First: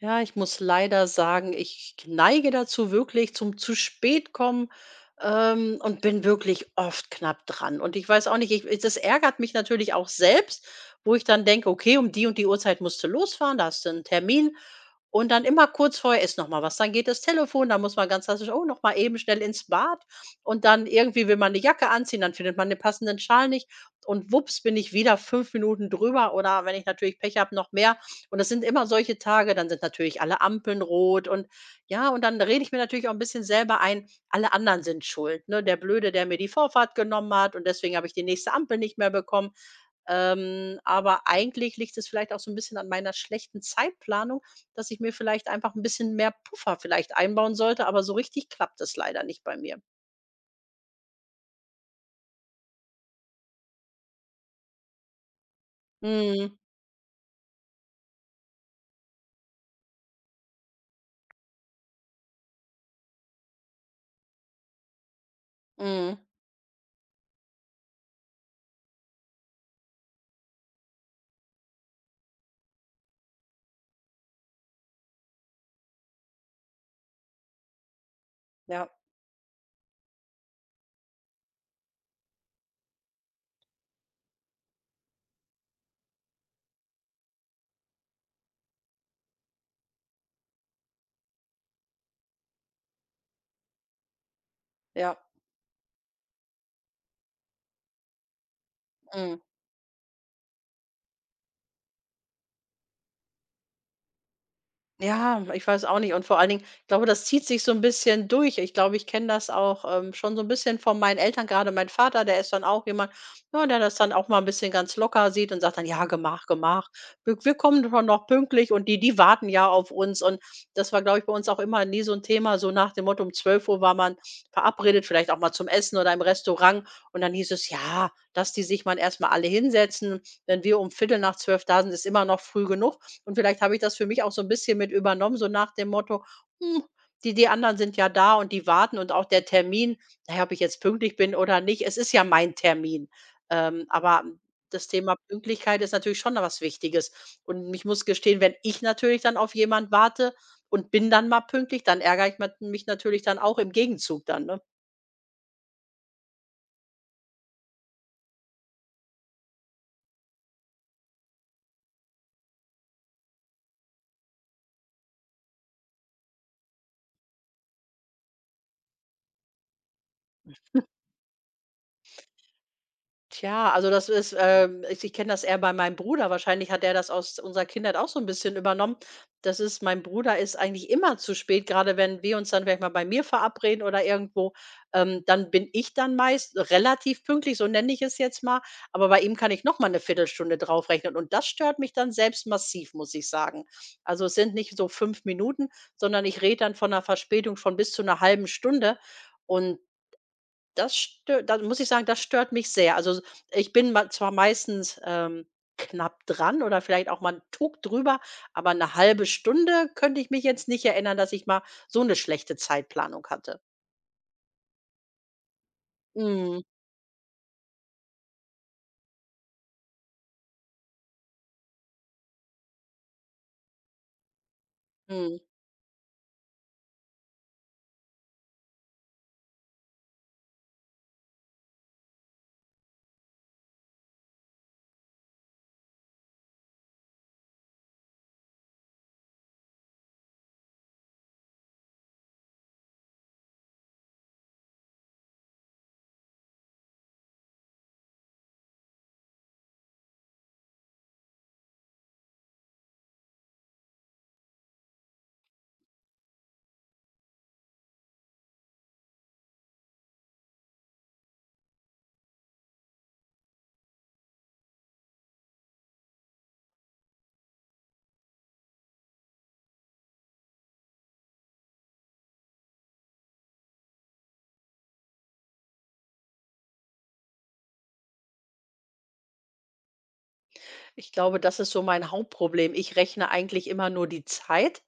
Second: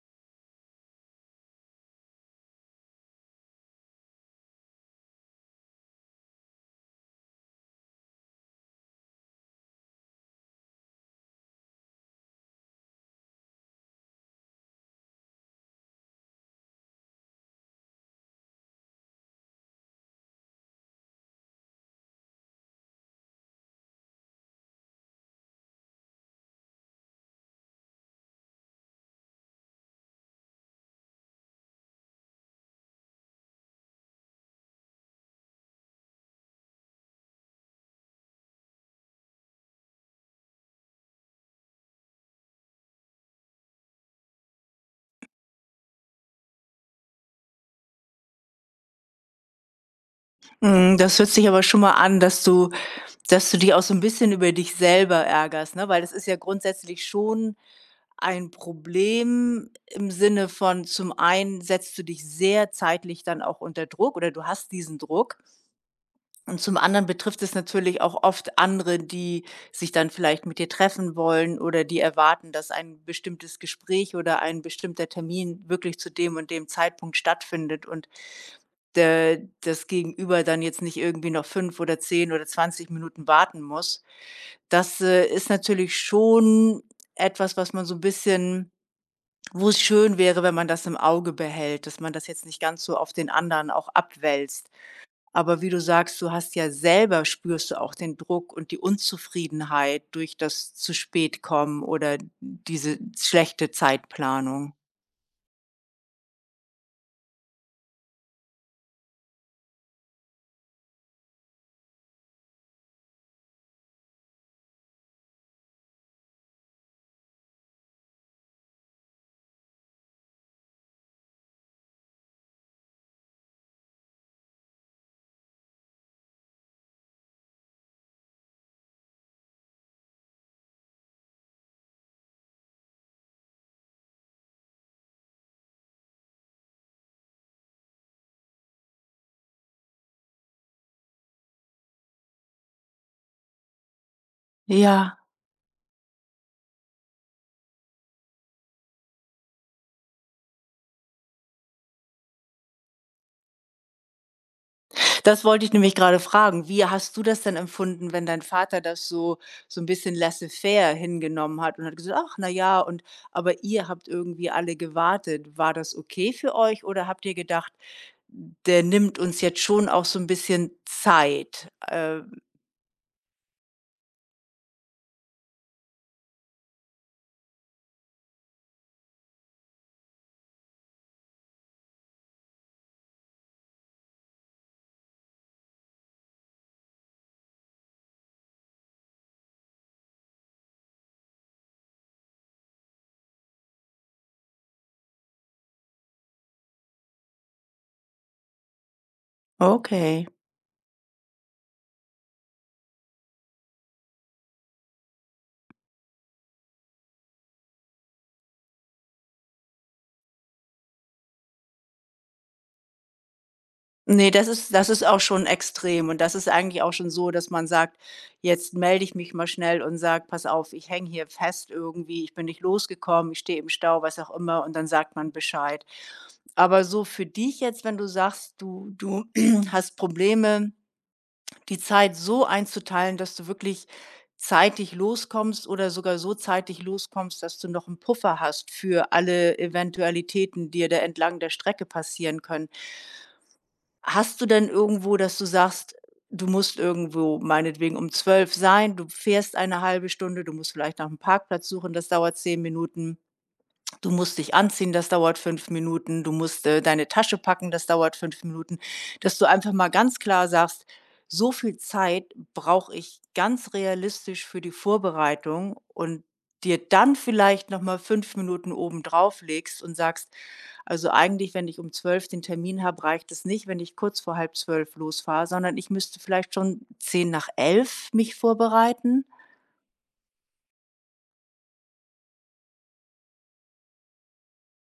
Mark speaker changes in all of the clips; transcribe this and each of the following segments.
Speaker 1: Ja, ich muss leider sagen, ich neige dazu wirklich zum zu spät kommen, und bin wirklich oft knapp dran. Und ich weiß auch nicht, ich das ärgert mich natürlich auch selbst, wo ich dann denke: „Okay, um die und die Uhrzeit musst du losfahren, da hast du 'n Termin.“ Und dann immer kurz vorher ist noch mal was. Dann geht das Telefon, dann muss man ganz klassisch: „Oh, noch mal eben schnell ins Bad.“ Und dann irgendwie will man 'ne Jacke anziehen, dann findet man den passenden Schal nicht und wups bin ich wieder 5 Minuten drüber oder wenn ich natürlich Pech habe, noch mehr. Und das sind immer solche Tage, dann sind natürlich alle Ampeln rot und ja, und dann rede ich mir natürlich auch ein bisschen selber ein, alle anderen sind schuld, ne? Der Blöde, der mir die Vorfahrt genommen hat und deswegen habe ich die nächste Ampel nicht mehr bekommen. Aber eigentlich liegt es vielleicht auch so ein bisschen an meiner schlechten Zeitplanung, dass ich mir vielleicht einfach ein bisschen mehr Puffer vielleicht einbauen sollte, aber so richtig klappt es leider nicht bei mir.
Speaker 2: Mhm, das hört sich aber schon mal an, dass du dich auch so ein bisschen über dich selber ärgerst, ne? Weil das ist ja
Speaker 1: Mhm,
Speaker 2: grundsätzlich schon ein Problem im Sinne von: Zum einen setzt du dich sehr zeitlich dann auch unter Druck oder du hast diesen Druck,
Speaker 1: mhm,
Speaker 2: und zum anderen betrifft es natürlich auch oft andere, die sich dann vielleicht mit dir treffen wollen oder die erwarten, dass ein bestimmtes Gespräch oder ein bestimmter Termin wirklich zu dem und dem Zeitpunkt stattfindet und
Speaker 1: ja,
Speaker 2: dä das Gegenüber dann jetzt nicht irgendwie noch 5 oder 10 oder 20 Minuten warten muss. Das ist natürlich schon etwas, was man so ein bisschen, wo es schön wäre, wenn man das im Auge behält, dass man das jetzt nicht ganz so auf den anderen auch abwälzt.
Speaker 1: ja,
Speaker 2: Aber wie du sagst, du hast ja selber, spürst du auch den Druck und die
Speaker 1: mhm.
Speaker 2: Unzufriedenheit durch das zu spät kommen oder diese schlechte Zeitplanung.
Speaker 1: Ja, ich weiß auch nicht. Und vor allen Dingen, ich glaube, das zieht sich so ein bisschen durch. Ich glaube, ich kenne das auch, schon so ein bisschen von meinen Eltern, gerade mein Vater, der ist dann auch jemand, ja, der das dann auch mal ein bisschen ganz locker sieht und sagt dann: „Ja, gemach, gemach. Wir kommen schon noch pünktlich und die die warten ja auf uns.“ Und das war, glaube ich, bei uns auch immer nie so ein Thema, so nach dem Motto, um 12 Uhr war man verabredet, vielleicht auch mal zum Essen oder im Restaurant. Und dann hieß es: „Ja, dass die sich mal erst mal alle hinsetzen.“ Wenn wir um Viertel nach 12 da sind, ist immer noch früh genug. Und vielleicht habe ich das für mich auch so ein bisschen mit übernommen, so nach dem Motto: „Hm, die anderen sind ja da und die warten“ und auch der Termin, na ja, ob ich jetzt pünktlich bin oder nicht, es ist ja mein Termin. Aber das Thema
Speaker 2: Ja.
Speaker 1: Pünktlichkeit ist natürlich schon noch was Wichtiges. Und ich muss gestehen, wenn ich natürlich dann auf jemand warte und bin dann mal pünktlich, dann ärgere ich mat mich natürlich dann auch im Gegenzug dann, ne?
Speaker 2: Das wollte ich nämlich gerade fragen. Wie hast du das denn empfunden, wenn dein Vater das so ein bisschen laissez-faire hingenommen hat und hat gesagt: „Ach, na ja“, und aber ihr habt irgendwie alle gewartet. War das okay für euch oder habt ihr gedacht: „Der nimmt uns jetzt schon auch so ein bisschen Zeit?“
Speaker 1: Tja, also das ist, ich kenne das eher bei meinem Bruder. Wahrscheinlich hat der das aus unserer Kindheit auch so ein bisschen übernommen. Das ist Mein Bruder ist eigentlich immer zu spät, gerade wenn wir uns dann vielleicht mal bei mir verabreden oder irgendwo, dann bin ich dann meist relativ pünktlich, so nenne ich es jetzt mal, aber bei ihm kann ich noch mal 'ne Viertelstunde draufrechnen und das stört mich dann selbst massiv, muss ich sagen. Also, es sind nicht so 5 Minuten, sondern ich rede dann von einer Verspätung von bis zu einer halben Stunde und
Speaker 2: Okay.
Speaker 1: das stö da muss ich sagen, das stört mich sehr. Also, s Ich bin ma zwar meistens, knapp dran oder vielleicht auch mal 'n Tuck drüber, aber eine halbe Stunde könnte ich mich jetzt nicht erinnern, dass ich mal so eine schlechte Zeitplanung hatte.
Speaker 2: Ne, das ist auch schon extrem, und das ist
Speaker 1: Mhm,
Speaker 2: eigentlich auch schon so, dass man sagt: „Jetzt melde ich mich mal schnell und sage: ‚Pass auf, ich hänge hier fest irgendwie, ich bin nicht losgekommen, ich stehe im Stau’“, was auch immer, und dann sagt man
Speaker 1: mhm.
Speaker 2: Bescheid. Aber so für dich jetzt, wenn du sagst, du hast Probleme, die Zeit so einzuteilen, dass du wirklich zeitig loskommst oder sogar so zeitig loskommst, dass du noch 'n Puffer hast für alle Eventualitäten, die dir da entlang der Strecke passieren können. Hast du denn irgendwo, dass du sagst, du musst irgendwo meinetwegen um 12 sein, du fährst eine halbe Stunde, du musst vielleicht nach einem Parkplatz suchen, das dauert 10 Minuten. Du musst dich anziehen, das dauert 5 Minuten. Du musst, deine Tasche packen, das dauert 5 Minuten. Dass du einfach mal ganz klar sagst: „So viel Zeit brauche ich ganz realistisch für die Vorbereitung“, und dir dann vielleicht noch mal 5 Minuten oben drauf legst und sagst: Also eigentlich, wenn ich um 12 den Termin habe, reicht es nicht, wenn ich kurz vor halb 12 losfahre, sondern ich müsste vielleicht schon 10 nach 11 mich vorbereiten.
Speaker 1: Ich glaube, das ist so mein Hauptproblem. Ich rechne eigentlich immer nur die Zeit,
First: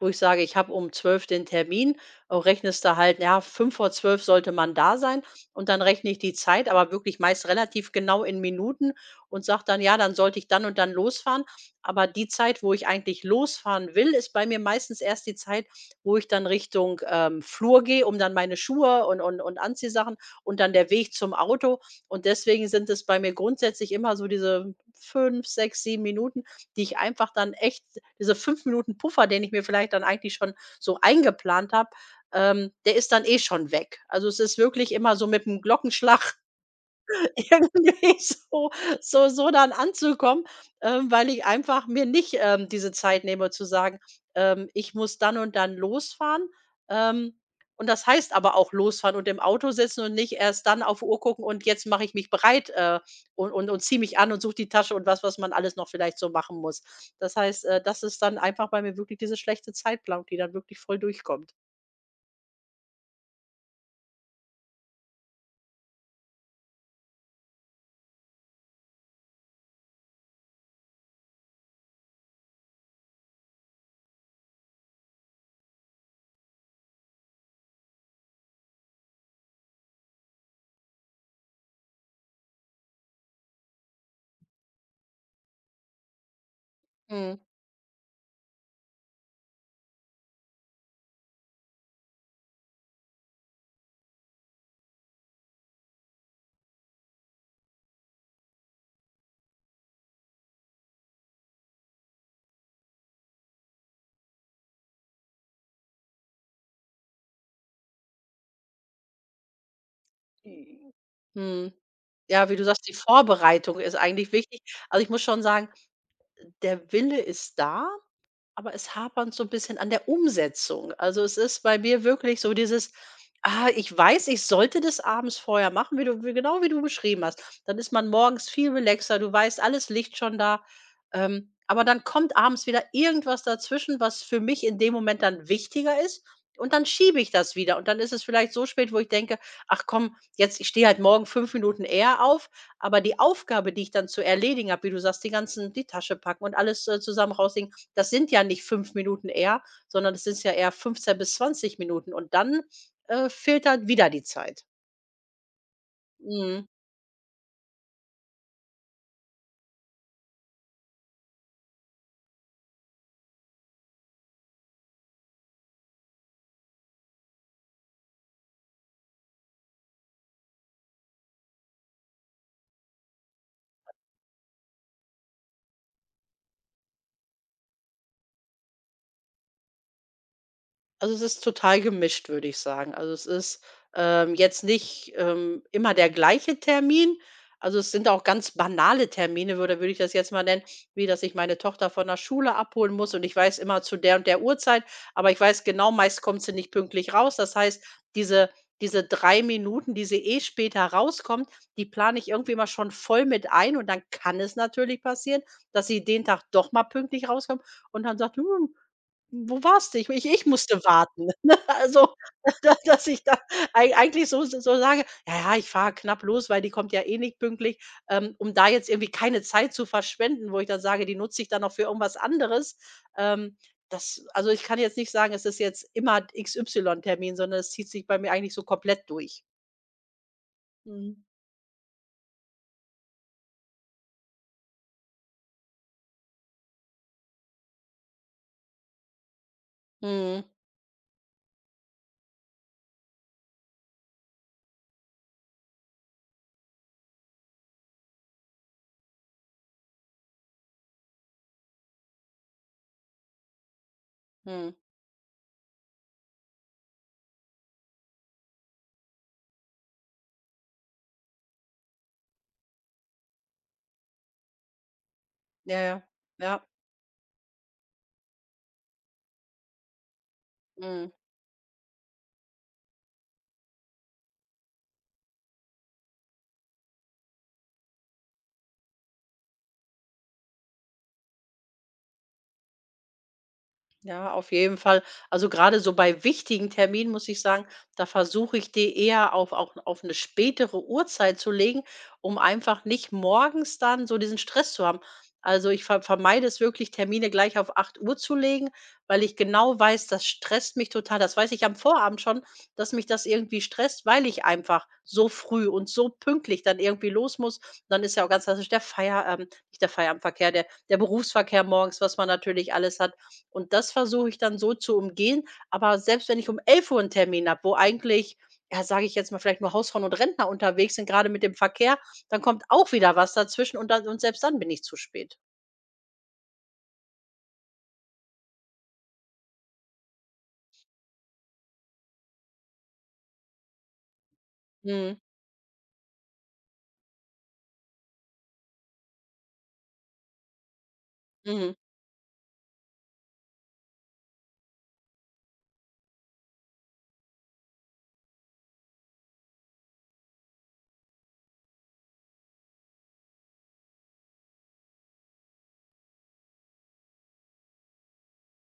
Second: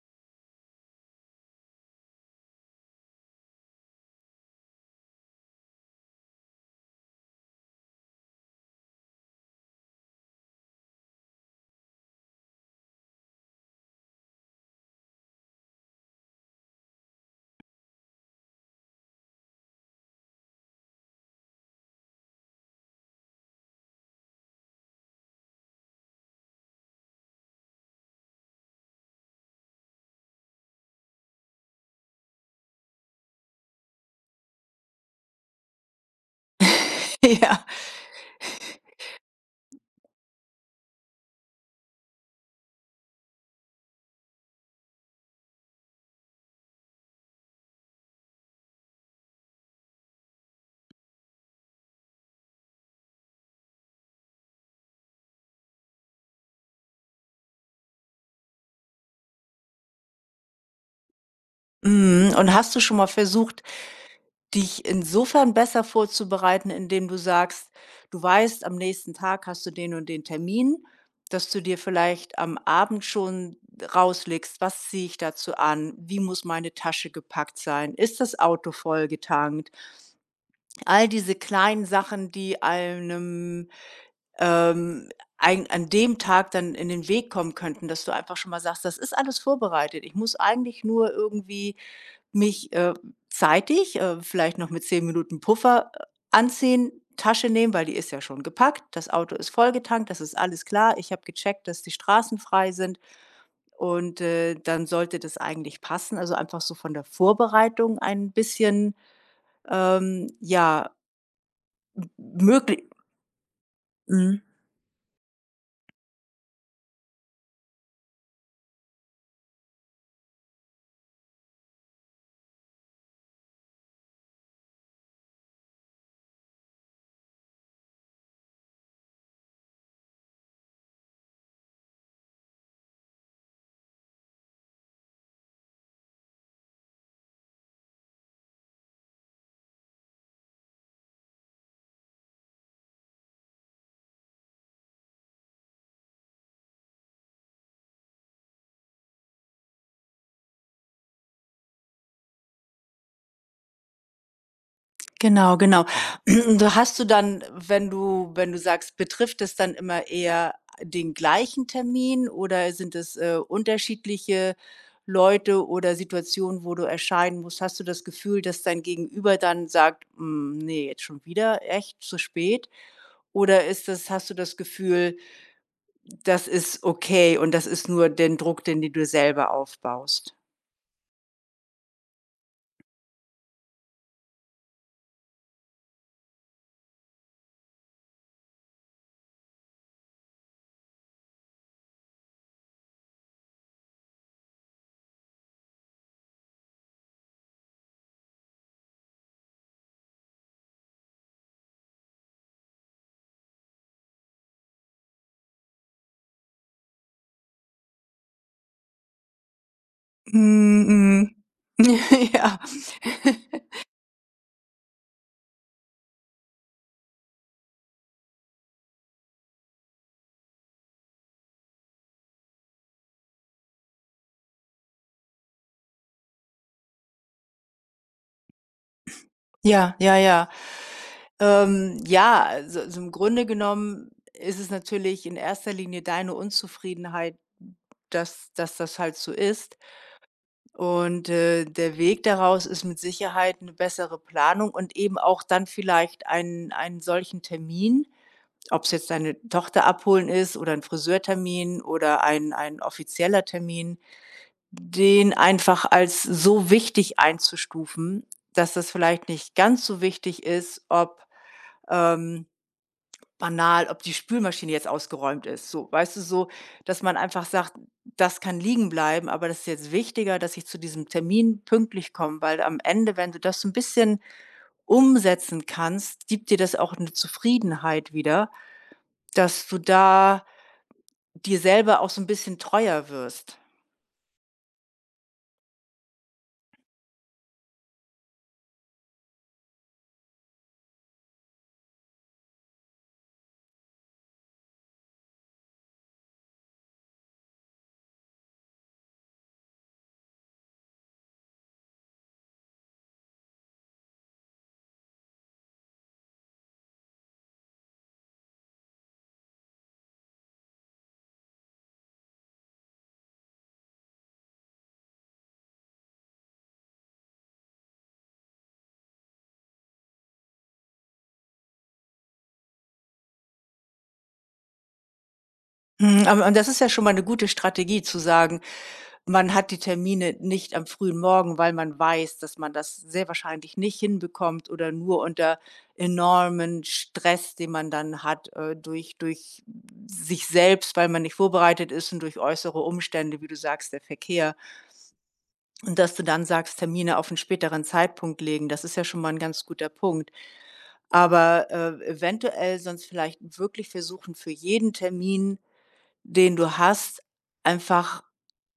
Speaker 1: wo ich sage, ich habe um 12 den Termin, rechnest du halt, ja, 5 vor 12 sollte man da sein und dann rechne ich die Zeit, aber wirklich meist relativ genau in Minuten und sage dann, ja, dann sollte ich dann und dann losfahren. Aber die Zeit, wo ich eigentlich losfahren will, ist bei mir meistens erst die Zeit, wo ich dann Richtung, Flur gehe, um dann meine Schuhe und Anziehsachen und dann der Weg zum Auto. Und deswegen sind es bei mir grundsätzlich immer so diese 5, 6, 7 Minuten, die ich einfach dann echt diese 5 Minuten Puffer, den ich mir vielleicht dann eigentlich schon so eingeplant habe, der ist dann eh schon weg. Also, es ist wirklich immer so mit dem Glockenschlag
Speaker 2: Ja.
Speaker 1: irgendwie so so dann anzukommen, weil ich einfach mir nicht, diese Zeit nehme zu sagen, ich muss dann und dann losfahren. Ähm, und das heißt aber auch losfahren und im Auto sitzen und nicht erst dann auf Uhr gucken und jetzt mache ich mich bereit, und ziehe mich an und suche die Tasche und was man alles noch vielleicht so machen muss. Das heißt, das ist dann einfach bei mir wirklich diese schlechte Zeitplanung, die dann wirklich voll durchkommt.
Speaker 2: Mhm. Und hast du schon mal versucht, dich insofern besser vorzubereiten, indem du sagst, du weißt, am nächsten Tag hast du den und den Termin, dass du dir vielleicht am Abend schon rauslegst: „Was ziehe ich dazu an? Wie muss meine Tasche gepackt sein? Ist das Auto voll getankt? All diese kleinen Sachen, die einem, ähm, ein an dem Tag dann in den Weg
Speaker 1: Mhm.
Speaker 2: kommen könnten, dass du einfach schon mal sagst: „Das ist alles vorbereitet. Ich muss eigentlich nur irgendwie mich, zeitig, vielleicht noch mit 10 Minuten Puffer, anziehen, Tasche nehmen, weil die ist ja schon gepackt. Das Auto ist vollgetankt, das ist alles klar. Ich habe gecheckt, dass die Straßen frei sind, und dann sollte das eigentlich passen.“ Also, einfach so von der Vorbereitung ein bisschen, ja,
Speaker 1: Mhm. Ja, wie du sagst,
Speaker 2: Möglich
Speaker 1: die Vorbereitung ist eigentlich
Speaker 2: mhm,
Speaker 1: wichtig. Also, ich muss schon sagen, der Wille ist da, aber es hapert so ein bisschen an der Umsetzung. Also, es ist bei mir wirklich so dieses: „Ah, ich weiß, ich sollte das abends vorher machen“, wie genau wie du beschrieben hast. Dann ist man morgens viel relaxter, du weißt, alles liegt schon da. Aber dann kommt abends wieder irgendwas dazwischen, was für mich in dem Moment dann wichtiger ist und dann schiebe ich das wieder und dann ist es vielleicht so spät, wo ich denke: „Ach komm, jetzt ich stehe halt morgen 5 Minuten eher auf“, aber die Aufgabe, die ich dann zu erledigen habe, wie du sagst, die Tasche packen und alles, zusammen rausding, das sind ja nicht 5 Minuten eher, sondern das ist ja eher 15 bis 20 Minuten und dann, fehlt dann wieder die Zeit.
Speaker 2: genau, genau.
Speaker 1: Mhm.
Speaker 2: Da hast du dann, wenn du sagst, betrifft es dann immer eher den gleichen Termin oder sind es, unterschiedliche Leute oder Situationen, wo du erscheinen musst? Hast du das Gefühl, dass dein Gegenüber dann sagt: „Hm, ne, jetzt schon wieder? Echt? Zu spät?“ Oder ist das, hast du das Gefühl, das ist okay, und das ist nur den Druck, den dir du dir selber aufbaust?
Speaker 1: Also, es ist total gemischt, würde ich sagen. Also, es ist, jetzt nicht, immer der gleiche Termin. Also, es sind auch ganz banale Termine, würde ich das jetzt mal nennen, wie dass ich meine Tochter von der Schule abholen muss und ich weiß immer zu der und der Uhrzeit, aber ich weiß genau, meist kommt sie nicht pünktlich raus. Das heißt, diese diese 3 Minuten, die sie eh später rauskommt, die plane ich irgendwie immer schon voll mit ein und dann kann es natürlich passieren, dass sie den Tag doch mal pünktlich rauskommt und dann sagt: „Hm, wo warst du? Ich musste warten“,
Speaker 2: Mhm,
Speaker 1: ne?
Speaker 2: mhm.
Speaker 1: Also,
Speaker 2: Ja.
Speaker 1: da dass ich da ei eigentlich so sage: „Ja, ja, ich fahre knapp los, weil die kommt ja eh nicht pünktlich.“ Um da jetzt irgendwie keine Zeit zu verschwenden, wo ich dann sage, die nutze ich dann noch für irgendwas anderes. Ähm, Das, also, ich kann jetzt nicht sagen, es ist jetzt immer XY-Termin, sondern es zieht sich bei mir eigentlich so komplett durch.
Speaker 2: Ja, ja, ja.
Speaker 1: Mhm.
Speaker 2: Ja, also, im Grunde genommen ist es natürlich in erster Linie deine Unzufriedenheit, dass das halt so ist.
Speaker 1: Mhm,
Speaker 2: Und, der Weg daraus ist mit Sicherheit eine bessere Planung und eben auch dann vielleicht einen solchen Termin, ob es jetzt deine Tochter abholen ist oder ein Friseurtermin oder ein offizieller Termin,
Speaker 1: mhm.
Speaker 2: den einfach als so wichtig einzustufen, dass das vielleicht nicht ganz so wichtig ist, ob ähm, banal, ob die Spülmaschine jetzt ausgeräumt ist.
Speaker 1: Ja,
Speaker 2: So,
Speaker 1: ja.
Speaker 2: weißt du, so,
Speaker 1: Ja,
Speaker 2: dass man einfach sagt, das kann liegen bleiben, aber das ist jetzt wichtiger, dass ich zu diesem
Speaker 1: mhm.
Speaker 2: Termin pünktlich komme, weil am Ende, wenn du das so ein bisschen umsetzen kannst, gibt dir das auch eine Zufriedenheit wieder, dass du da dir selber auch so ein bisschen treuer wirst.
Speaker 1: Ja, auf jeden Fall. Also gerade so bei wichtigen Terminen muss ich sagen, da versuche ich die eher auf, auch auf eine spätere Uhrzeit zu legen, um einfach nicht morgens dann so diesen Stress zu haben. Also ich vermeide es wirklich, Termine gleich auf 8 Uhr zu legen, weil ich genau weiß, das stresst mich total. Das weiß ich am Vorabend schon, dass mich das irgendwie stresst, weil ich einfach so früh und so pünktlich dann irgendwie los muss. Dann ist ja auch ganz klassisch nicht der Feierabendverkehr, der Berufsverkehr morgens, was man natürlich alles hat und das versuche ich dann so zu umgehen. Aber selbst wenn ich um 11 Uhr einen Termin habe, wo eigentlich, ja, sage ich jetzt mal, vielleicht nur Hausfrauen und Rentner unterwegs sind, gerade mit dem Verkehr, dann kommt auch wieder was dazwischen und dann und selbst dann bin ich zu spät.
Speaker 2: Mhm, aber, und das ist ja schon mal 'ne gute Strategie zu sagen, man hat die Termine nicht am frühen Morgen, weil man weiß, dass man das sehr wahrscheinlich nicht hinbekommt oder
Speaker 1: Mhm.
Speaker 2: nur unter enormen Stress, den man dann hat, durch sich selbst, weil man nicht
Speaker 1: Mhm.
Speaker 2: vorbereitet ist, und durch äußere Umstände, wie du sagst, der Verkehr. Und dass du dann sagst, Termine auf 'n späteren Zeitpunkt legen, das ist ja schon mal 'n ganz guter Punkt. Aber, eventuell sonst vielleicht wirklich versuchen, für jeden Termin, den du hast, einfach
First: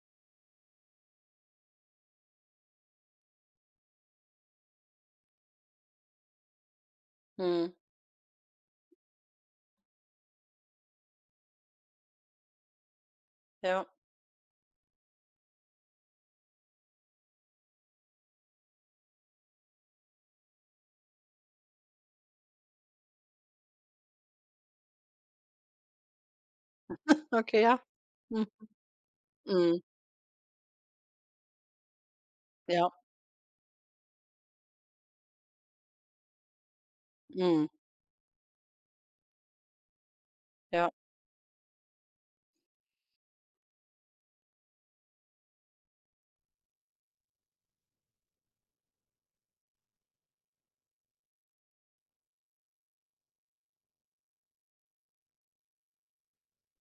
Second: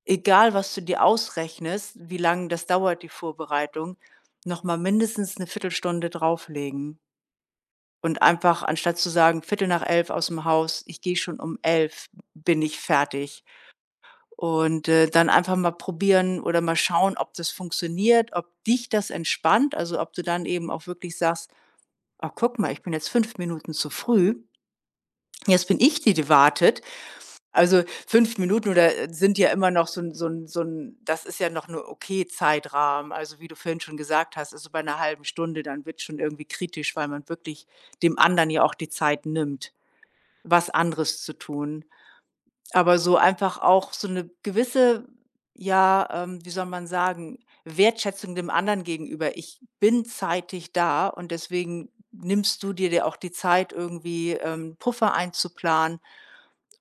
Speaker 2: egal, was du dir ausrechnest, wie lang das dauert, die Vorbereitung, noch mal mindestens eine Viertelstunde drauflegen
Speaker 1: Mhm.
Speaker 2: und einfach anstatt zu sagen: „Viertel nach 11 aus dem Haus“, ich gehe schon um 11, bin ich fertig.
Speaker 1: Ja.
Speaker 2: Und, dann einfach mal probieren oder mal schauen, ob das funktioniert, ob dich das entspannt, also, ob du dann eben auch wirklich sagst: „Ach, guck mal, ich bin jetzt 5 Minuten zu früh. Jetzt bin ich die, die wartet.“
Speaker 1: Okay, ja.
Speaker 2: Also, fünf
Speaker 1: Mhm.
Speaker 2: Minuten oder sind ja immer
Speaker 1: Mhm.
Speaker 2: noch so ein das ist ja noch 'ne okay
Speaker 1: Ja.
Speaker 2: Zeitrahmen. Also, wie du vorhin schon gesagt hast, also, bei einer halben Stunde, dann wird schon irgendwie kritisch, weil man wirklich
Speaker 1: Mhm.
Speaker 2: dem anderen ja auch die Zeit nimmt, was
Speaker 1: Ja.
Speaker 2: anderes zu tun. Aber so einfach auch so eine gewisse, ja, wie soll man sagen, Wertschätzung dem anderen gegenüber. Ich bin zeitig da, und deswegen nimmst du dir auch die Zeit, irgendwie, Puffer einzuplanen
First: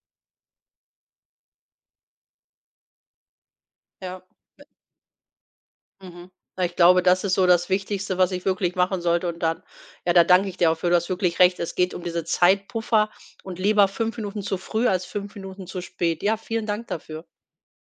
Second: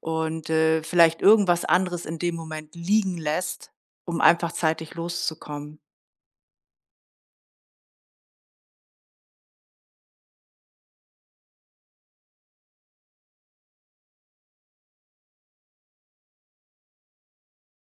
Speaker 2: und, vielleicht irgendwas anderes in dem Moment liegen lässt, um
Speaker 1: Ja.
Speaker 2: einfach zeitig loszukommen.
Speaker 1: Mhm. Na, ich glaube, das ist so das Wichtigste, was ich wirklich machen sollte und dann ja, da danke ich dir auch für. Du hast wirklich recht. Es geht um diese Zeitpuffer und lieber 5 Minuten zu früh als 5 Minuten zu spät. Ja, vielen Dank dafür.